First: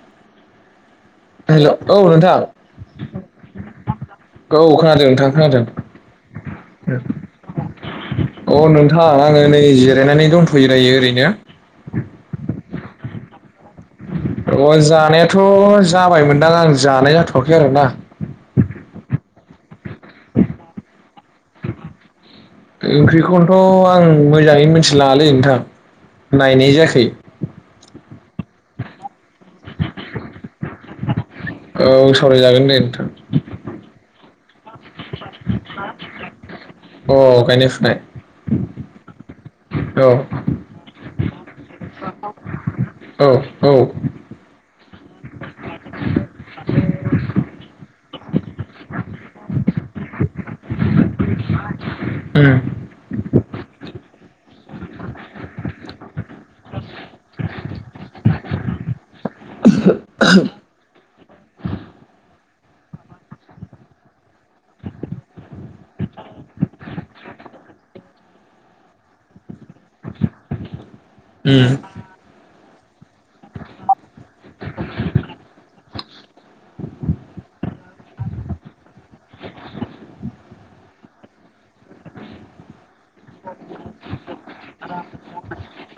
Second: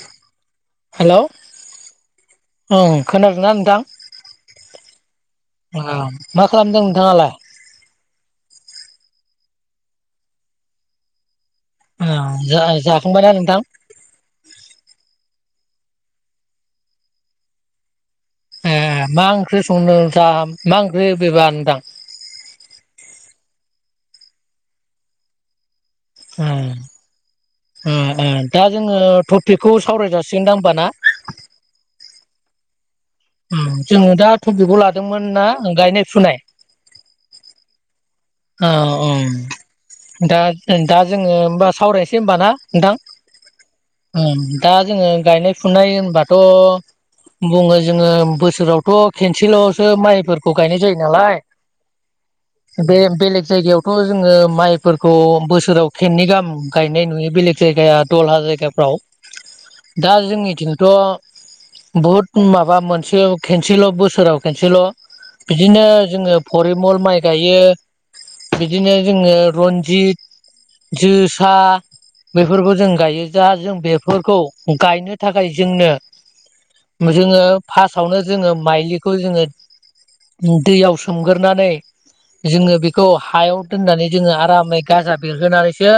[inaudible] हेल' hello औ नोंथां ओं खोनादों ना नोंथां औ खोनादों नोंथां खोनादों ओं मा खालामदों नोंथाङालाय? औ नोंथां आङो नै जिरायनानै दोनथ'यो दायो ओरैनो जा जाखांबायना नोंथां? अ जानायाथ' जाबायमोनदां आं जानाय जाथ'वाखै आरोना ए मा ओंख्रि संनो जा मा ओंख्रि बेबा नोंथां थ' आं मोजाङैनो मिथिलाय लाङालै नोंथां ओं नायनाय जायाखै ओ ओ दा जोङो टपिकखौ सावराय जासिगोनदां होमब ना औ सावरायजागोन दे नोंथां ओम जोङो दा टपिकखौ लादोंमोन ना गायनाय फुनाय अ गायनाय फुनाय अ औ दा दा जोङो होमबा सावरायनोसै होमबा ना नोंथां औ ओं औ दा जोङो गायनाय फुनाय होनबाथ' बुङो जोङो बोसोरावथ' खेनसेल'सो माइफोरखौ गायनाय जायो नालाय उम बे बेलेग जायगायावथ' जोङो माइफोरखौ बोसोराव खेननै गाहाम गायनाय नुयो बेलेग जायगाया दलहा जायगाफ्राव दा जोंनिथिंथ'। बहुद माबा मोनसे खनसेल' बोसोराव खनसेल'। बिदिनो जोङो फरिमल माइ गायो। बिदिनो जोङो रन्जित जोसा। उम बेफोरखौ जों गायो जाह जों बेफोरखौ गायनो थाखाय जोंनो। जोङो फार्स्टआवनो जोङो माइलिखौ जोङो। दैयाव सोमगोरनानै जोङो बे। खौ हायाव दोननानै जोङो आरामै गाजा बेरहोनानैसो।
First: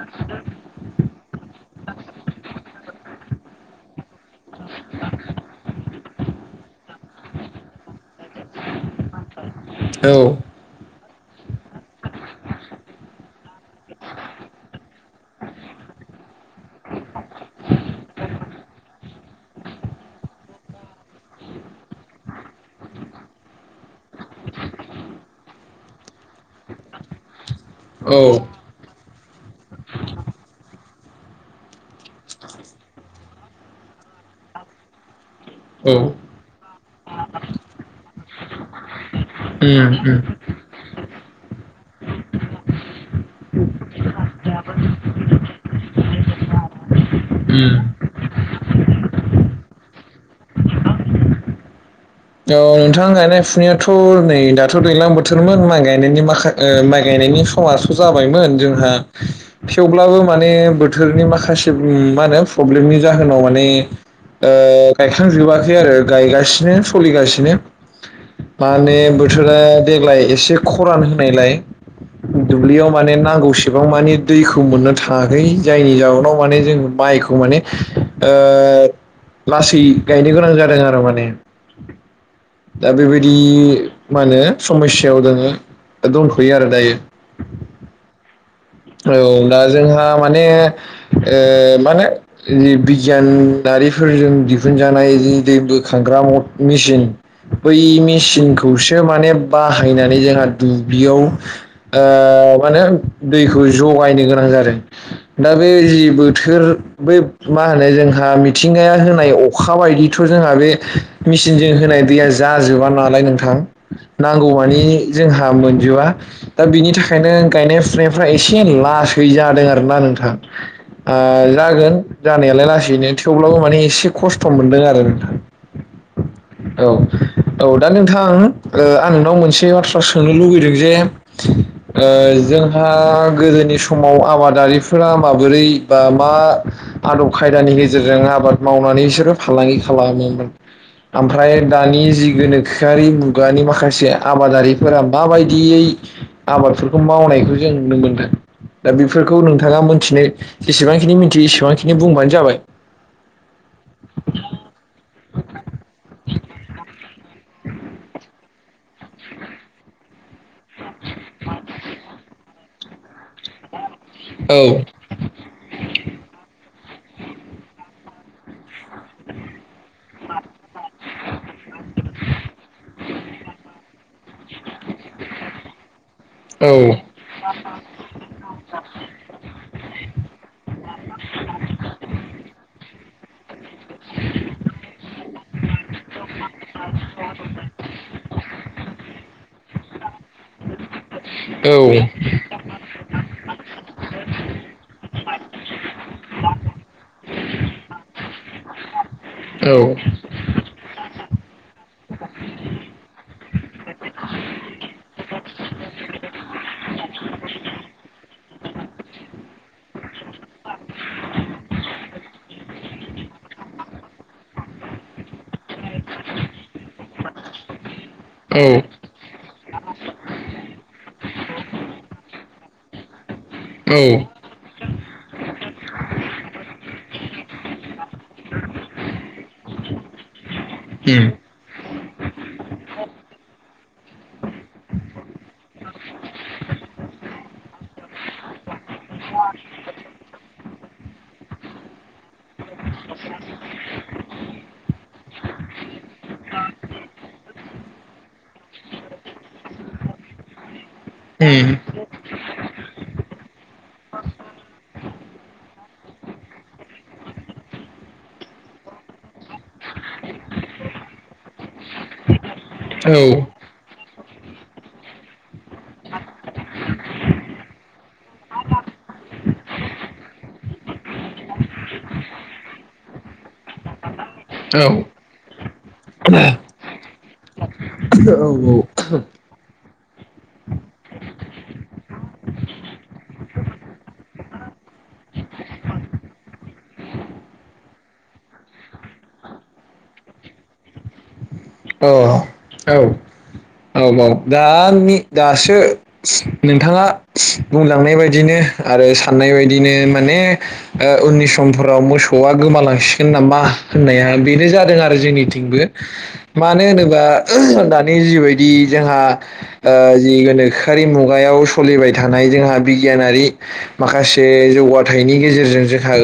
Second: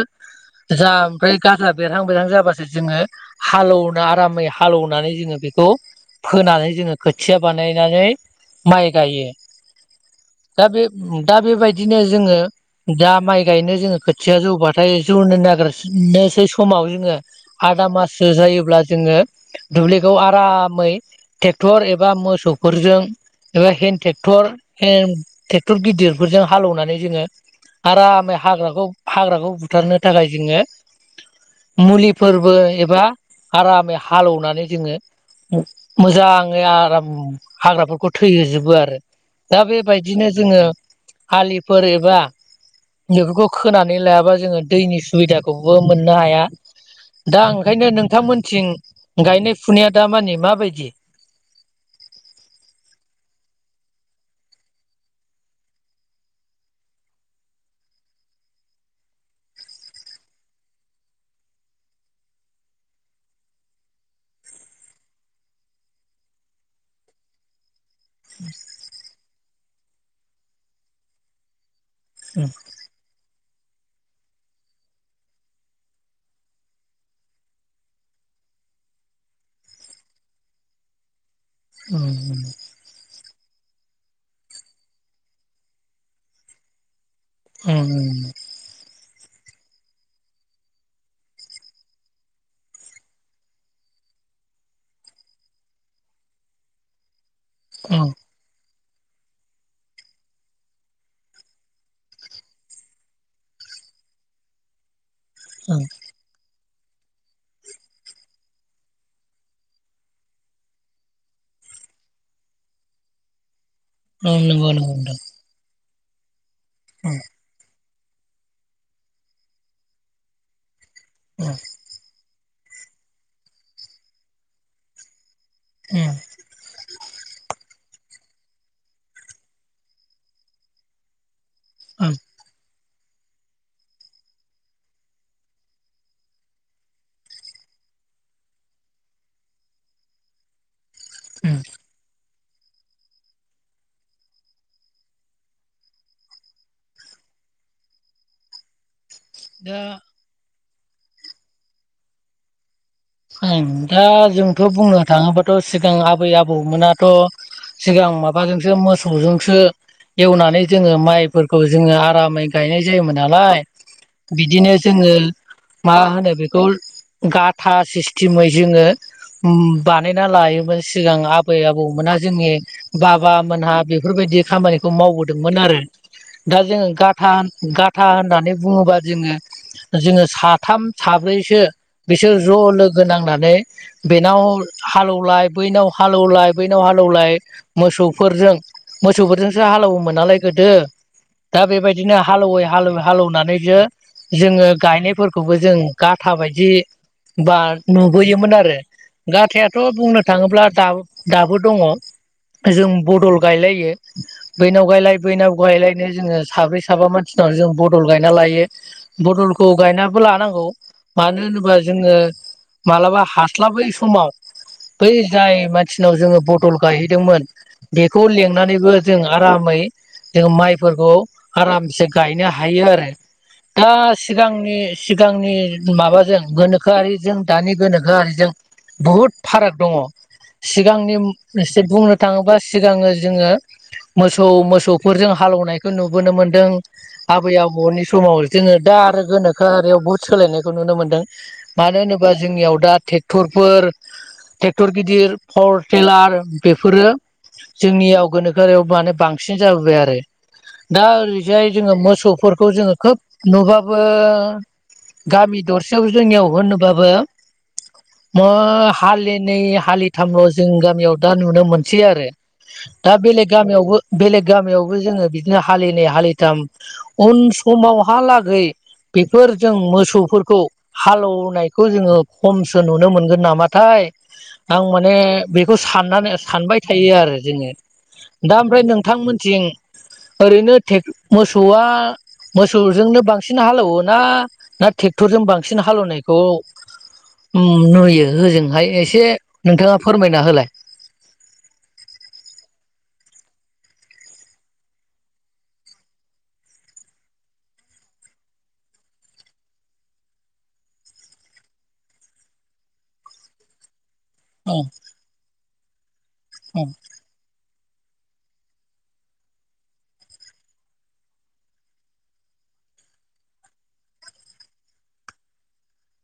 जा ओमफ्राय गाजा बेरहां बेरहां जाबासो जोङो हालोवना आरामै हालेवनानै जोङो। बेखौ फोनानै जोङो खोथिया बानायनानै माइ गायो। औ। दा बे दा बेबायदिनो जोङो। दा माइ गायनो जोङो खोथिया जौबाथाय जौनो नागिरनोसै समाव जोङो हा आदा माससो जायोब्ला जोङो दुब्लिखौ आरामै टेक्टर एबा मोसौफोर। जों एबा हेन टेकटर हेन टेकटर गिदिरफोरजों। हालेवनानै जोङो औ आरामै हाग्राखौ हाग्राखौ बुथारनो थाखाय जोङो। मुलिफोरबो एबा आरामै हालेवनानै जोङो। औ मोजाङै आराम हाग्राफोरखौ थैहोजोबो आरो। दा उम उम बेबायदिनो जोङो आलिफोर एबा। बेफोरखौ खोनानै लायाबा जोङो दैनि सुबिदाखौबो मोननो हाया। दा उम ओंखायनो नोंथांमोनथिं गायनाय फुनाया दामानि माबायदि। [inaudible] औ नोंथां गायनाय फुनायाथ' नै दाथ' दैलां बोथोरमोन माइ गायनायनि माखा माइ गायनाय। नि समास' जाबायमोन जोंहा थेवब्लाबो माने बोथोरनि माखासे मु मा नो प्रब्लेमनि जाहोनाव माने गायखांजोबाखै आरो गायगासिनो। सलिगासिनो माने बोथोरा देग्लाय एसे खरान होनायलाय। उम दुब्लियाव माने ना गौसि बां मानि दैखौ मोननो थाङाखै जायनि जाहोनाव माने जों माइखौ माने ओ। ओ लासै गायनो गोनां जादों आरो माने। [unintelligible] दा बेबायदि मा ओनो समयसायाव दोङो दंथ'यो आरो दायो। ओम। औ दा जोंहा माने ओ माने जि बिगियानदारि। फोरजों दिहुनजानाय जि दै बोखांग्रा अद मेसिन बै उम उम मेसिन जौसे माने बाहायनानै जोंहा दुब्लियाव ओ मानो होनो दै खौ जगायनो गोनां जादों दा बे उम जि बोथोर। बै मा होनो जोंहा मिथिंगाया होनाय अखा बायदिथ' जोंहा बे मिसिनजो होनाय दैया जाजोबा नालाय नोंथां। नंगौ नंगौ नांगौमानि नोंथां जोंहा मोनजोबा दा बिनि उम थाखायनो गायनाय फु एसे लासै जादों आरोना नोंथां ओ जागोन। नायालाय लासैनो थेवब्लाबो माने एसे खस्थ' मोन्दों आरो नोंथां। उम औ औ। दा नोंथां ओ आं नोंनाव मोनसे बाथ्रा सोंनो लुबैदों जे ओ उम उम जों हा गोदोनि समाव आबादारिफोरा माबोरै बा मा आदब खायदानि गेजेरजों आबाद मावनानै इसोरो फालांगि खालामोमोन ओमफ्राय उम दानि जि गोनोखोआरि मुगानि माखासे आबादारिफोरा माबायदियै आबादफोरखौ मावनायखौ जों नुनो मोनो दा बिफोरखौ नोंथाङा दा मोनथिनो एसेबांखिनि मिन्थियो इसेबांखिनि बुंबानो जाबाय। ओं दा जोंथ' बुंनो थ' सिगां माबाजोंसो मोसौजोंसो। एवनानै जोङो माइफोरखौ जोङो आरामै गायनाय जायोमोन। नालाय औ बिदिनो जों माहोनो गाथा सिसथिमै जोङो मो बानायना लायोमोन सिगां आबै आबौमोनहा जोंनि बाबामोनहा बेफोरबायदि खामानिखौ मावबोदोंमोन आरो दा औ जोङो गाथा गाथा होननानै बुङोबा जोङो जोङो साथाम साब्रैसो बिसोर ज' लोगो नांनानै बेनाव हालौलाय बैनाव हालौलाय बैनाव हालौलाय मोसौफोरजों मोसौफोरजोंसो हालौवोमोन नालाय गोदो दा औ बेबायदिनो औ हालौवै हालौवै हालौवनानै जो जोङो गायनाय खौबो जों गाथा बायदि बा नुबोयोमोन आरो औ औ गाथायाथ' बुंनो थाङोब्ला दा दाबो दङ। जों बदल गायलायो बैनाव गायलाय बैनाव गायलायनो जोङो साब्रै साबा मानसि जों बदल गायना लायो बदलखौ गायनाबो लानांगौ मानो होनोबा जोङो मालाबा हास्लाबै समाव बै जाय मानसिनाव जोङो बदल गायहैदोंमोन। बेखौ लिंनानैबो जों आरामै जों माइफोरखौ आरामसे गायनो हायो आरो दा सिगांनि सिगांनि माबाजों गोनो खोआरिजों दानि गोनोखोआरिजों बुहुत फाराग दङ सिगांनि उम बुंनो थाङोब्ला सिगाङो जोङो मोसौ मोसौफोरजों हालौवनायखौ नुबोनो मोनदों। आबै आबौनि समाव जोङो दा आरो गोनोखोआरियाव बुहुद सोलायनायखौ नुनो मोन्दों। मानो होनोबा जोंनियाव दा ट्रेक्टरफोर ट्रेक्टर गिदिर पावार टेलार बेफोरो जोंनियाव गोनोखोयारि माने बांसिन जाबोबाय आरो। दा उम ओरैजाय जोङो मोसौफोरखौ जोङो खोब नुबाबो ओ गामि दरसेयाव जोंनियाव होनोबाबो हालिनै हालिथामल' जों गामियाव दा नुनो मोनसै आरो। दा औ बेलेग गामियावबो बेलेग गामियावबो जोङो बिदिनो हालिनायै हालिथाम उन समावहालागै बेफोर जों मोसौफोरखौ हालौ नायखौ जोङो खमसो नुनो मोनगोन नामाथाय? औ आं माने बेखौ साननानै सानबाय थायो आरो जोङो। दा ओमफ्राय नोंथांमोनथिं ओरैनो मोसौआ मोसौजोंनो बांसिन हालेवो ना ना ट्रेक्टरजों बांसिन हालेवनायखौ नुयो होजोंहाय एसे नोंथाङा फोरमायना होलाय। औ अ औ औ दानि दासो नोंथाङा बुंलांनाय बायदिनो आरो साननाय बायदिनो माने ओ उननि समफोराव मोसौआ गोमालांसिगोन नामा? होननाया बेनो उम जादों आरो जोंनिथिंबो मानो उम होनोबा दानि जिबायदि बि जोंहा ओ जि गोनोखोआरि मुगायाव सोलिबाय थानाय जोंहा बिगियानारि माखासे जौगाथायनि गेजेरजों जोंहा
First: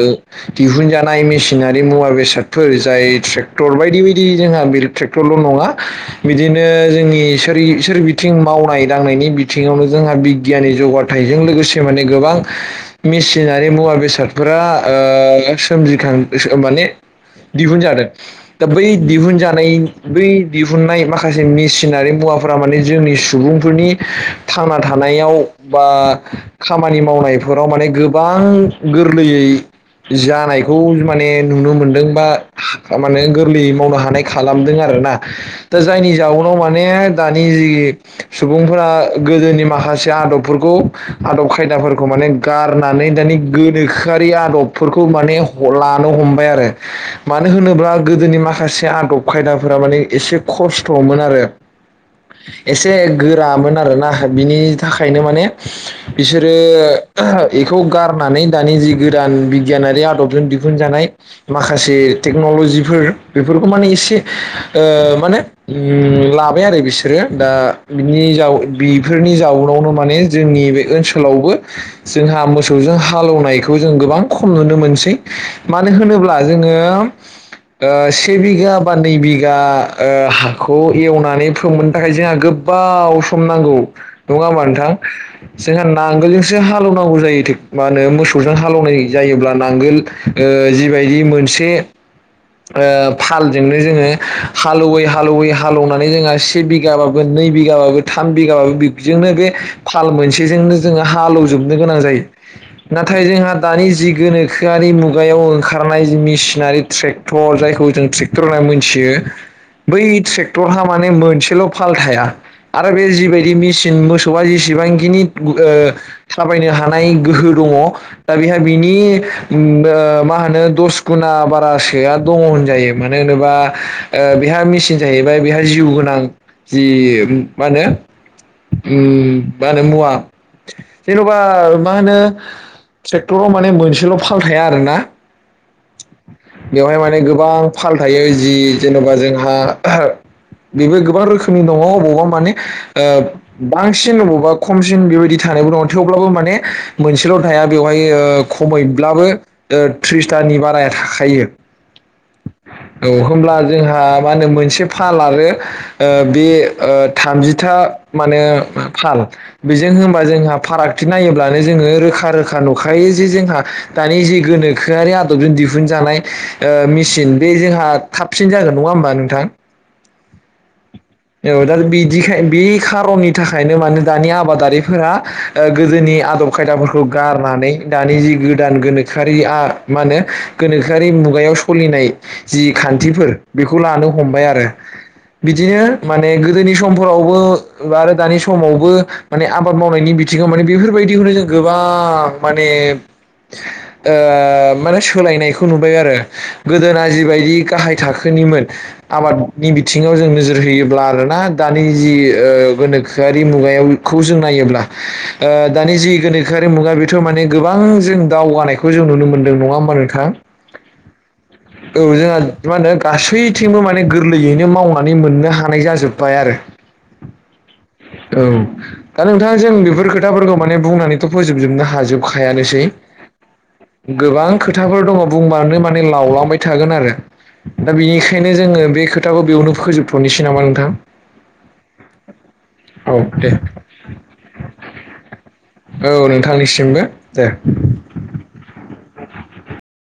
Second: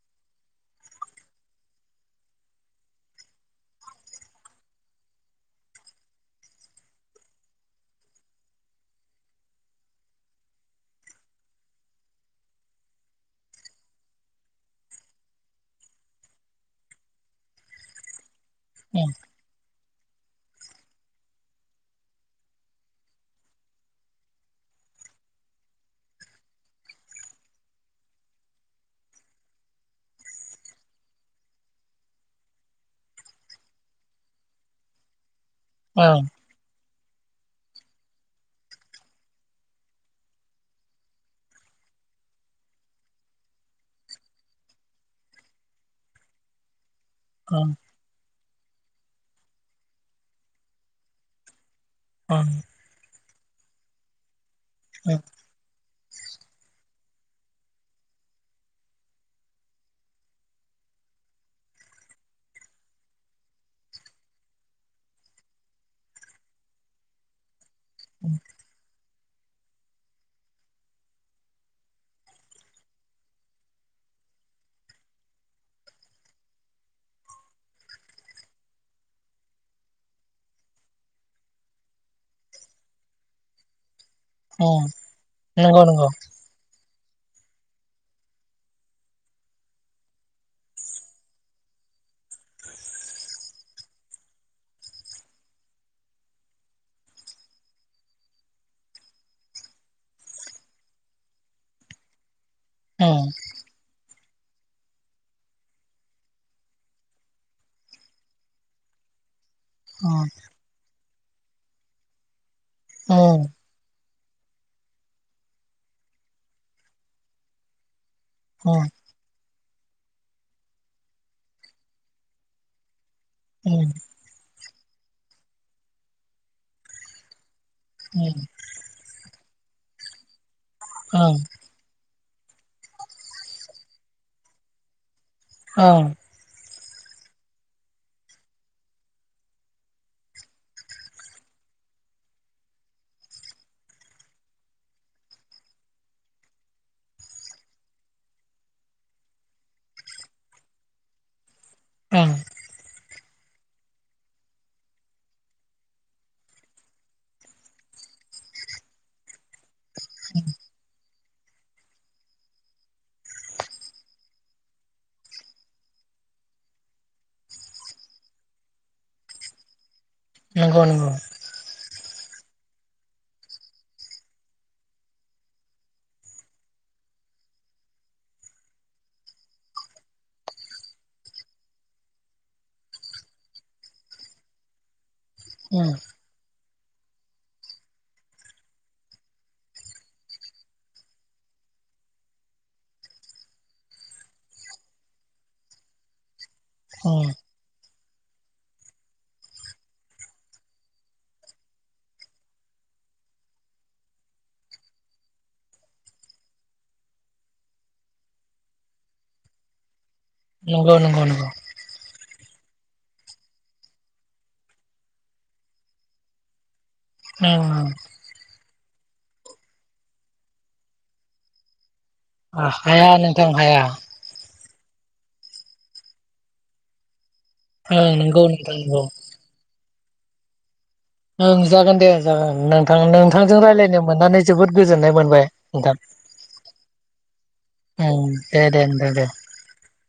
दिहुनजानाय मेसिनारि मुवा बेसाद बेासादफोर जाय ट्रेक्टर बायदि बायदि जोंहा बे ट्रेक्टरल' नङा बिदिनो जोंनि सोर सोर बिथिं मावनाय दांनायनि बिथिङावनो जोंहा बिगियाननि जौगाथायजों लोगोसे माने गोबां मेसिनारि मुवा बेसादफोरा ओ सोमजिखां माने दिहुनजादों दा बै उम दिहुनजानाय बै दिहुननाय माखासे मेसिनारि मुवाफोरा माने जोंनि सुबुंफोरनि थांना थानायाव बा खामानि माव नायफोराव माने गोबां गोरलैयै जानायखौ माने नुनो मोनदों बा माने गोरलैयै मावनो हानाय खालामदों आरो। ना दा जायनि जाउनाव माने दानि जि सुबुंफोरा गोदोनि माखासे आदबफोरखौ आदब खायदाफोरखौ माने माने गारनानै दानि गोनोखोआरि आदबफोरखौ माने लानो हमबाय आरो। मानो उम उम होनोब्ला गोदोनि माखासे से आदब खायदाफोरा माने एसे खस्थ'मोन आरो एसे गोरामोन आरोना बिनि उम थाखायनो माने बिसोरो एखौ गारनानै दानि जि गोदान बिगियानारि आदबजों दिहुनजानाय माखासे टेक्नलजि फोर बेफोरखौ माने एसे ओ माने लाबाय आरो बिसोरो दा बिनि जा बेफोरनि जाउनावनो माने जोंनि बे ओनसोलावबो जोंहा मोसौजों हालौवनायखौ जों गोबां खम नुनो मोनसै मानो होनोब्ला जोङो ओ से बिगा बा नै बिगा हाखौ एवनानै फोमोन थाखाय जोंहा गोबाव सम नांगौ नङा होमबा उम नोंथां नंगौ जोंहा नंगौ नांगोलजोंसो हा लौ नांगौ जायो मा होनो मोसौजों हालौनाय जायोब्ला नांगोल जिबायदि मोनसे फालजोंनो जोङो हालौवै हालौवै हालौनानै जों से बिगाबाबो नै बिगाबाबो थाम बिगाबाबो बेनो बे फाल मोनसेजोंनो जोङो हालौ जो बनो गोनां जायो नाथाय ओं जोंहा दानि जि गोनोखोआरि मुगायाव ओंखारनाय मेसिनारि ट्रेक्टर जायखौ जों ट्रेक्टर होनना मोनथियो। [unintelligible] बै ओं ट्रेक्टरहा माने मोनसेल' फाल थाया आरो बे ओं जिबायदि मेसिन मोसौ सौआ जेसेबांखिनि थाबायनो हानाय गोहो दङ दा बेहा ओं बिनि मा होनो दस गुना बारासोआ दङ होनजायो। मानो होनोबा ओं ओ बेहा मेचिन जाहैबाय बेहा जिउ गोनां जि मा होनो मा होनो मुवा ओं जेन'बा मा होनो? ट्रेक्टराव माने मोनसेल' फाल थाया आरोना ओं बेवहाय माने गोबां फाल थायो जि जेन'बा जोंहा बेबो गोबां रोखोमनि दङ अबावबा माने ओ बांसिन अबावबा खमसिन बेबायदि थायो थेवब्लाबो माने मोनसेल' थाया बेवहाय खमैब्लाबो ओ त्रिसथानि बाराया थाखायो ओं ओ होमब्ला जोंहा मा होनो मोनसे फाल आरो ओ बे ओ थामजिथा माने फाल बेजों होनबा जोंहा फारागथि नायोब्लानो जोङो रोखा रोखा नुखायो यो जे जोंहा दानि जे गोनोखोआरि आदबजों दिहुन दिहुनजानाय मेसिन बे जोंहा थाबसिन जागोन नङा होमबा नोंथां? नंगौ नंगौ बेखाय बे खारननि थाखायनो माने दानि आबादारिफोरा ओ गोदोनि आदब खायदाफोरखौ गारनानै दानि जि गोदान गोनोखोआरि आ मा होनो गोनोखोआरि मुगायाव सलिनाय जि खान्थिफोर बेखौ लानो हमबाय आरो बिदिनो ओं माने गो गोदोनि समफोरावबो आरो दानि समावबो माने आबाद मावनायनि बिथिङाव माने बेफोरबायदिखौनो जों गोबां माने ओ माने सोलायनाय खौ नुबाय आरो गोदोना ओं जिबायदि गाहाय थाखोनिमोन आबादनि बिथिङाव जों नोजोर होयोब्ला आरोना दानि जि ओ गोनोखोआरि मुगायावखौ जों नायोब्ला ओ दानि जि गोनोखोआरि मुगा बेथ' माने गोबां जों दावगानायखौ जों नुनो मोन्दों नङा होमबा नोंथां? नंगौ नंगौ नंगौ औ जोंहा मा होनो गासैथिंबो माने गोरलैयैनो मावनानै मोननो हानाय जाजोब्बाय आरो ओं औ दा नोंथां जों बेफोर खोथाफोरखौ माने बुंनानैथ' फोजोबजोबनो हाजोब ओं खायानोसै हाया नोंथां हाया गोबां खोथाफोर दङ' बुंबानो माने लावलांबाय थागोन आरो दा ओं नंगौ बेनिखायनो नोंथां जोङो नंगौ बे खोथाखौ बेयावनो फोजोबथ'नोसै नामा नोंथां? ओं जागोन दे जागोन नोंथां औ दे नोंथांजों रायज्लायनो मोननानै जोबोद गोजोननाय मोनबाय नोंथां औ नोंथांनिसिमबो दे ओ दे दे होनदो दे